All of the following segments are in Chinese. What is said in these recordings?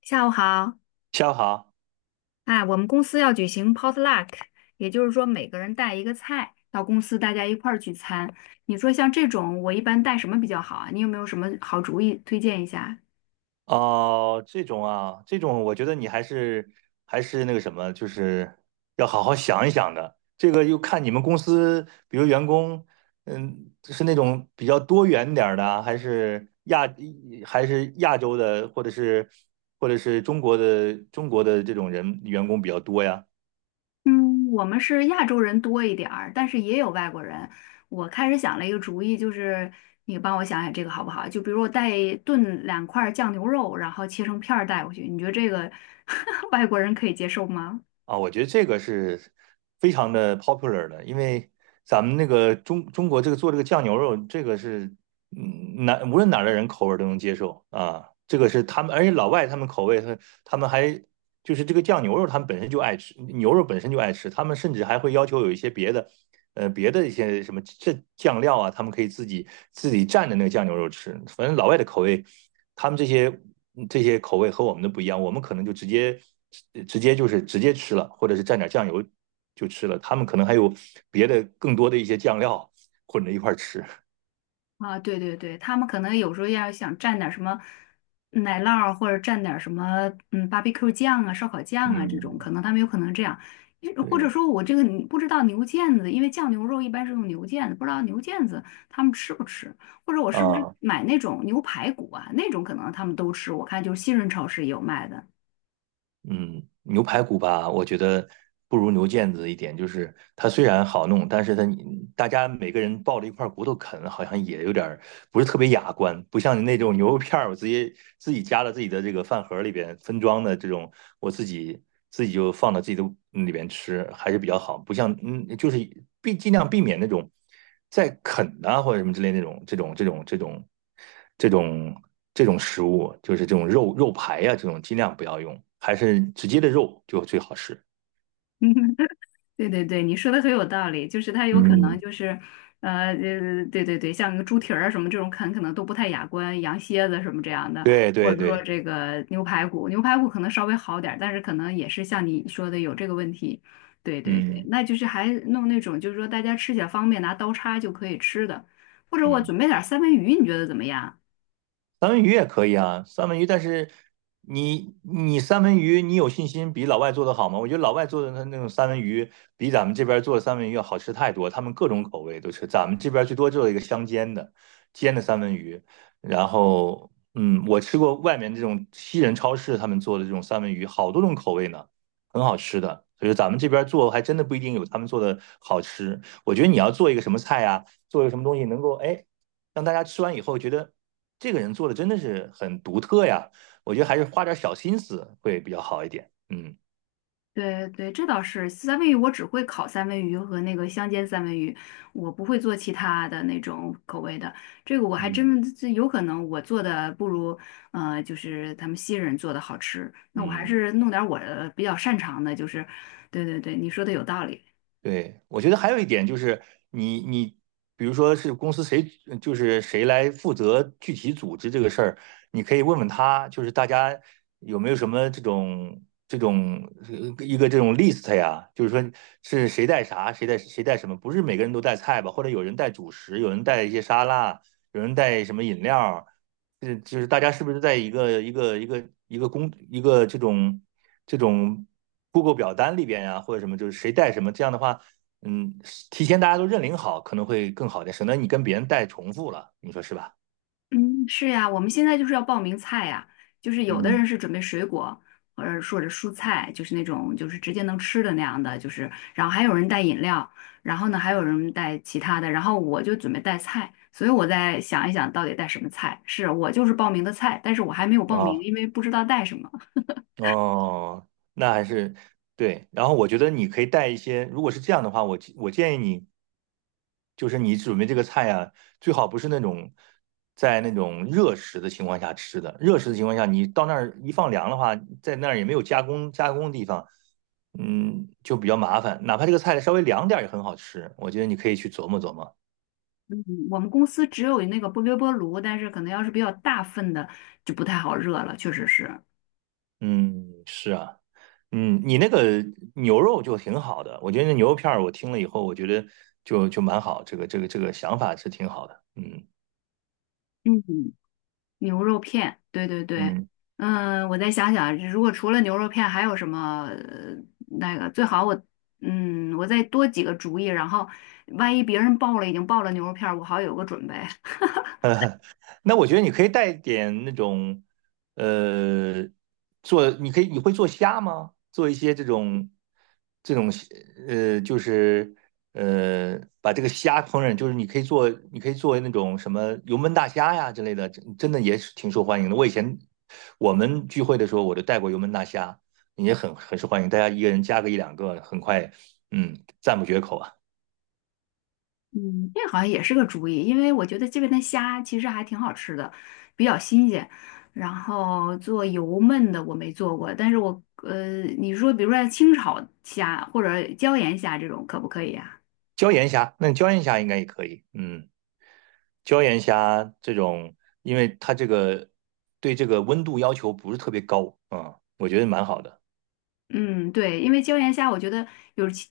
下午好，下午好。哎，我们公司要举行 potluck，也就是说每个人带一个菜到公司，大家一块儿聚餐。你说像这种，我一般带什么比较好啊？你有没有什么好主意推荐一下？哦，这种啊，这种我觉得你还是还是那个什么，就是要好好想一想的。这个又看你们公司，比如员工，嗯，是那种比较多元点儿的啊还是亚洲的，或者是中国的这种人员工比较多呀？嗯，我们是亚洲人多一点儿，但是也有外国人。我开始想了一个主意，就是你帮我想想这个好不好？就比如我带炖两块儿酱牛肉，然后切成片儿带过去，你觉得这个 外国人可以接受吗？啊，我觉得这个是非常的 popular 的，因为咱们那个中国这个做这个酱牛肉，这个是无论哪儿的人口味儿都能接受啊，这个是他们，而且老外他们口味他们还就是这个酱牛肉，他们本身就爱吃，牛肉本身就爱吃，他们甚至还会要求有一些别的。别的一些什么这酱料啊，他们可以自己蘸着那个酱牛肉吃。反正老外的口味，他们这些这些口味和我们的不一样，我们可能就直接直接吃了，或者是蘸点酱油就吃了。他们可能还有别的更多的一些酱料混着一块儿吃。啊，对对对，他们可能有时候要想蘸点儿什么奶酪儿或者蘸点儿什么barbecue 酱啊、烧烤酱啊这种，可嗯，能他们有可能这样。或者对说我这个你不知道牛腱子，因为酱牛肉一般是用牛腱子，不知道牛腱子他们吃不吃，或者我是不是啊，买那种牛排骨啊，那种可能他们都吃，我看就是新润超市也有卖的。嗯，牛排骨吧，我觉得不如牛腱子一点，就是它虽然好弄，但是它大家每个人抱着一块骨头啃，好像也有点儿不是特别雅观，不像你那种牛肉片儿，我直接自己夹到自己的这个饭盒里边分装的这种，我自己自己就放到自己的里边吃，还是比较好，不像尽量避免那种在啃呐或者什么之类那种这种。这种这种食物，就是这种肉排呀、这种尽量不要用，还是直接的肉就最好吃。对对对，你说的很有道理，就是它有可能嗯，就是，对对对，像个猪蹄儿啊什么这种啃，可能都不太雅观，羊蝎子什么这样的，对或对者说对。这个牛排骨，牛排骨可能稍微好点儿，但是可能也是像你说的有这个问题。对对对，嗯那就是还弄那种就是说大家吃起来方便，拿刀叉就可以吃的，或者我嗯。准备点儿三文鱼，你觉得怎么样？三文鱼也可以啊，三文鱼，但是三文鱼，你有信心比老外做的好吗？我觉得老外做的那种三文鱼，比咱们这边做的三文鱼要好吃太多，他们各种口味都吃，咱们这边最多做一个香煎的，煎的三文鱼，然后嗯，我吃过外面这种西人超市他们做的这种三文鱼，好多种口味呢，很好吃的。所以说咱们这边做还真的不一定有他们做的好吃。我觉得你要做一个什么菜呀、做一个什么东西能够哎让大家吃完以后觉得这个人做的真的是很独特呀。我觉得还是花点小心思会比较好一点。嗯对对，这倒是三文鱼，我只会烤三文鱼和那个香煎三文鱼，我不会做其他的那种口味的。这个我还嗯真这有可能我做的不如就是他们西人做的好吃。那我还嗯，是弄点儿我比较擅长的，就是对对对，你说的有道理。对，我觉得还有一点就是你你。比如说是公司谁，就是谁来负责具体组织这个事儿，你可以问问他，就是大家有没有什么这种这种一个这种 list 呀？就是说是谁带啥，谁带什么？不是每个人都带菜吧？或者有人带主食，有人带一些沙拉，有人带什么饮料，就是大家是不是在一个这种这种 Google 表单里边呀、或者什么，就是谁带什么，这样的话，嗯，提前大家都认领好，可能会更好一点，省得你跟别人带重复了，你说是吧？嗯，是呀，我们现在就是要报名菜呀，就是有的人嗯，是准备水果，或者说者蔬菜，就是那种就是直接能吃的那样的，就是然后还有人带饮料，然后呢还有人带其他的，然后我就准备带菜，所以我在想一想到底带什么菜。是我就是报名的菜，但是我还没有报名，啊、因为不知道带什么。哦，那还是对。然后我觉得你可以带一些，如果是这样的话，我建议你，就是你准备这个菜啊，最好不是那种在那种热食的情况下吃的。热食的情况下，你到那儿一放凉的话，在那儿也没有加工的地方，嗯，就比较麻烦。哪怕这个菜稍微凉点儿也很好吃，我觉得你可以去琢磨琢磨。嗯我们公司只有那个微波炉，但是可能要是比较大份的就不太好热了，确实是。嗯，是啊。嗯，你那个牛肉就挺好的，我觉得那牛肉片儿我听了以后，我觉得就蛮好，这个想法是挺好的。嗯嗯。牛肉片，对对对，嗯，嗯，我再想想啊，如果除了牛肉片还有什么那个最好我我再多几个主意，然后万一别人已经报了牛肉片儿我好有个准备。那我觉得你可以带点那种，呃，做你可以你会做虾吗？做一些这种呃，就是把这个虾烹饪，你可以做那种什么油焖大虾呀之类的，真真的也是挺受欢迎的。我以前我们聚会的时候，我就带过油焖大虾，也很受欢迎，大家一个人加个一两个，很快，嗯，赞不绝口啊。嗯，这好像也是个主意，因为我觉得这边的虾其实还挺好吃的，比较新鲜。然后做油焖的我没做过，但是我你说比如说像清炒虾或者椒盐虾这种可不可以啊？椒盐虾，那椒盐虾应该也可以，嗯。椒盐虾这种，因为它这个对这个温度要求不是特别高，嗯，我觉得蛮好的。嗯，对，因为椒盐虾，我觉得有其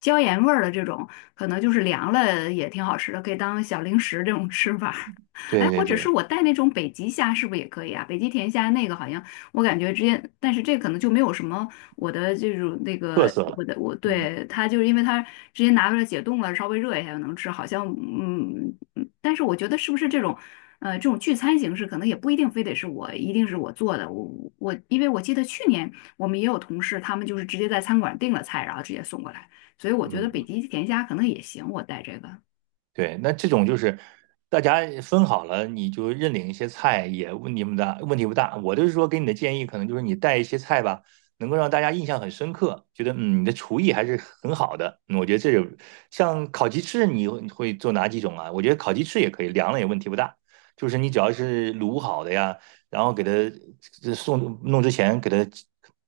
椒盐味儿的这种，可能就是凉了也挺好吃的，可以当小零食这种吃法。哎，对或对者是对，我带那种北极虾，是不是也可以啊？北极甜虾那个好像我感觉直接，但是这可能就没有什么我的这种那特个色了。我的我嗯对它就是因为它直接拿出来解冻了，稍微热一下就能吃，好像嗯，嗯但是我觉得是不是这种这种聚餐形式，可能也不一定非得是我一定是我做的，我因为我记得去年我们也有同事，他们就是直接在餐馆订了菜，然后直接送过来，所以我觉得北嗯。极甜虾可能也行，我带这个。对，那这种就是大家分好了，你就认领一些菜，也问题不大，问题不大。我就是说给你的建议，可能就是你带一些菜吧，能够让大家印象很深刻，觉得嗯你的厨艺还是很好的。嗯我觉得这种像烤鸡翅，你会做哪几种啊？我觉得烤鸡翅也可以，凉了也问题不大。就是你只要是卤好的呀，然后给它这送弄之前给它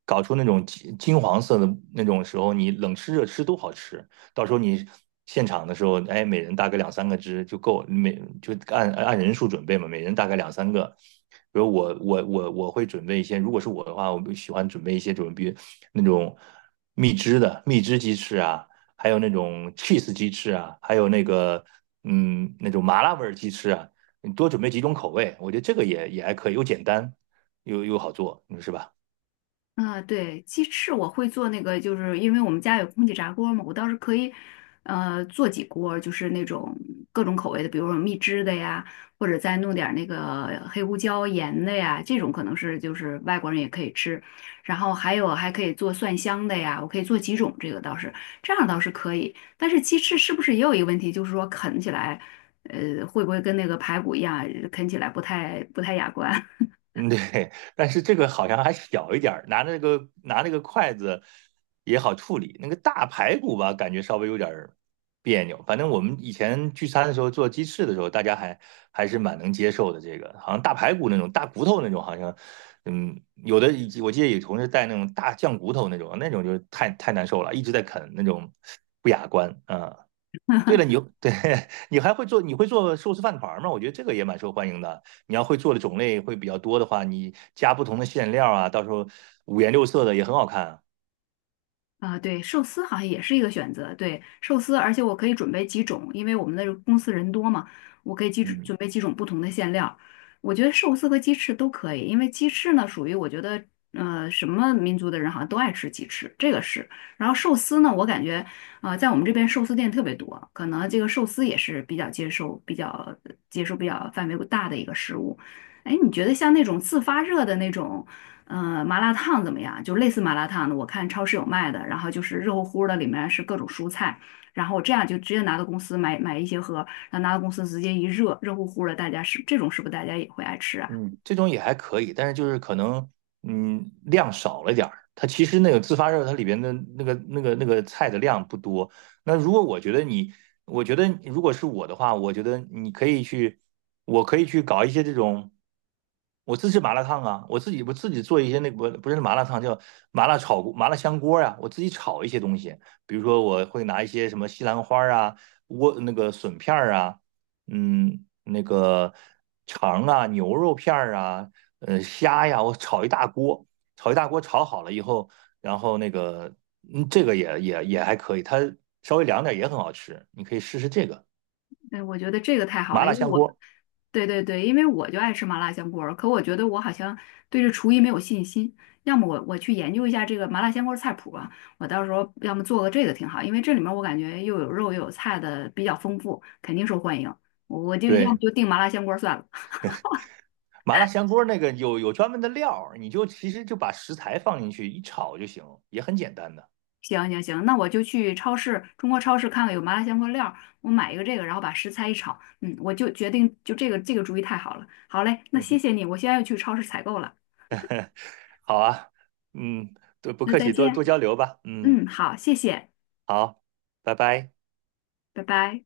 搞出那种金黄色的那种时候，你冷吃热吃都好吃。到时候你现场的时候，哎，每人大概两三个支就够，就按人数准备嘛，每人大概两三个。比如我会准备一些，如果是我的话，我喜欢准备那种蜜汁鸡翅啊，还有那种 cheese 鸡翅啊，还有那个嗯那种麻辣味鸡翅啊，你多准备几种口味，我觉得这个也还可以，又简单又好做，你说是吧？啊，对，鸡翅我会做那个，就是因为我们家有空气炸锅嘛，我倒是可以，做几锅，就是那种各种口味的，比如说蜜汁的呀，或者再弄点儿那个黑胡椒盐的呀，这种可能是就是外国人也可以吃。然后还有还可以做蒜香的呀，我可以做几种，这个倒是这样倒是可以。但是鸡翅是不是也有一个问题，就是说啃起来，会不会跟那个排骨一样，啃起来不太雅观？嗯，对，但是这个好像还小一点儿，拿那个筷子也好处理。那个大排骨吧，感觉稍微有点儿别扭。反正我们以前聚餐的时候做鸡翅的时候，大家还是蛮能接受的。这个好像大排骨那种大骨头那种，好像嗯，有的以及我记得有同事带那种大酱骨头那种，那种就太难受了，一直在啃那种不雅观啊。对了，你对 你会做寿司饭团吗？我觉得这个也蛮受欢迎的。你要会做的种类会比较多的话，你加不同的馅料啊，到时候五颜六色的也很好看啊。啊，对，寿司好像也是一个选择。对，寿司，而且我可以准备几种，因为我们的公司人多嘛，我可以嗯。准备几种不同的馅料。我觉得寿司和鸡翅都可以，因为鸡翅呢属于我觉得，什么民族的人好像都爱吃鸡翅，这个是。然后寿司呢，我感觉，啊，在我们这边寿司店特别多，可能这个寿司也是比较接受、比较范围大的一个食物。哎，你觉得像那种自发热的那种？嗯，麻辣烫怎么样？就类似麻辣烫的，我看超市有卖的，然后就是热乎乎的，里面是各种蔬菜，然后我这样就直接拿到公司买一些盒，然后拿到公司直接一热，热乎乎的，大家是这种是不是大家也会爱吃啊？嗯，这种也还可以，但是就是可能，嗯，量少了点儿。它其实那个自发热，它里边的那个菜的量不多。那如果我觉得你，我觉得如果是我的话，我可以去搞一些这种，我自制麻辣烫啊，我自己做一些不不是麻辣烫，叫麻辣香锅啊，我自己炒一些东西，比如说我会拿一些什么西兰花啊、莴那个笋片儿啊。嗯，那个肠啊、牛肉片儿啊、呃虾呀，我炒一大锅，炒好了以后，然后那个这个也还可以，它稍微凉点也很好吃，你可以试试这个对，我觉得这个太好麻了，辣因为香我，锅。对对对，因为我就爱吃麻辣香锅儿，可我觉得我好像对这厨艺没有信心。要么我去研究一下这个麻辣香锅儿菜谱吧，我到时候要么做个这个挺好，因为这里面我感觉又有肉又有菜的，比较丰富，肯定受欢迎。我就要么对，就订麻辣香锅儿算了。麻辣香锅那个有专门的料儿你就其实就把食材放进去一炒就行，也很简单的。行行行，那我就去超市，中国超市看看有麻辣香锅料儿，我买一个这个，然后把食材一炒，嗯，我就决定就这个主意太好了。好嘞，那嗯谢哼。谢你，我现在要去超市采购了，好啊，嗯，对，不那客再气，多多见。交流吧。嗯，嗯，好，谢谢，好，拜拜。拜拜。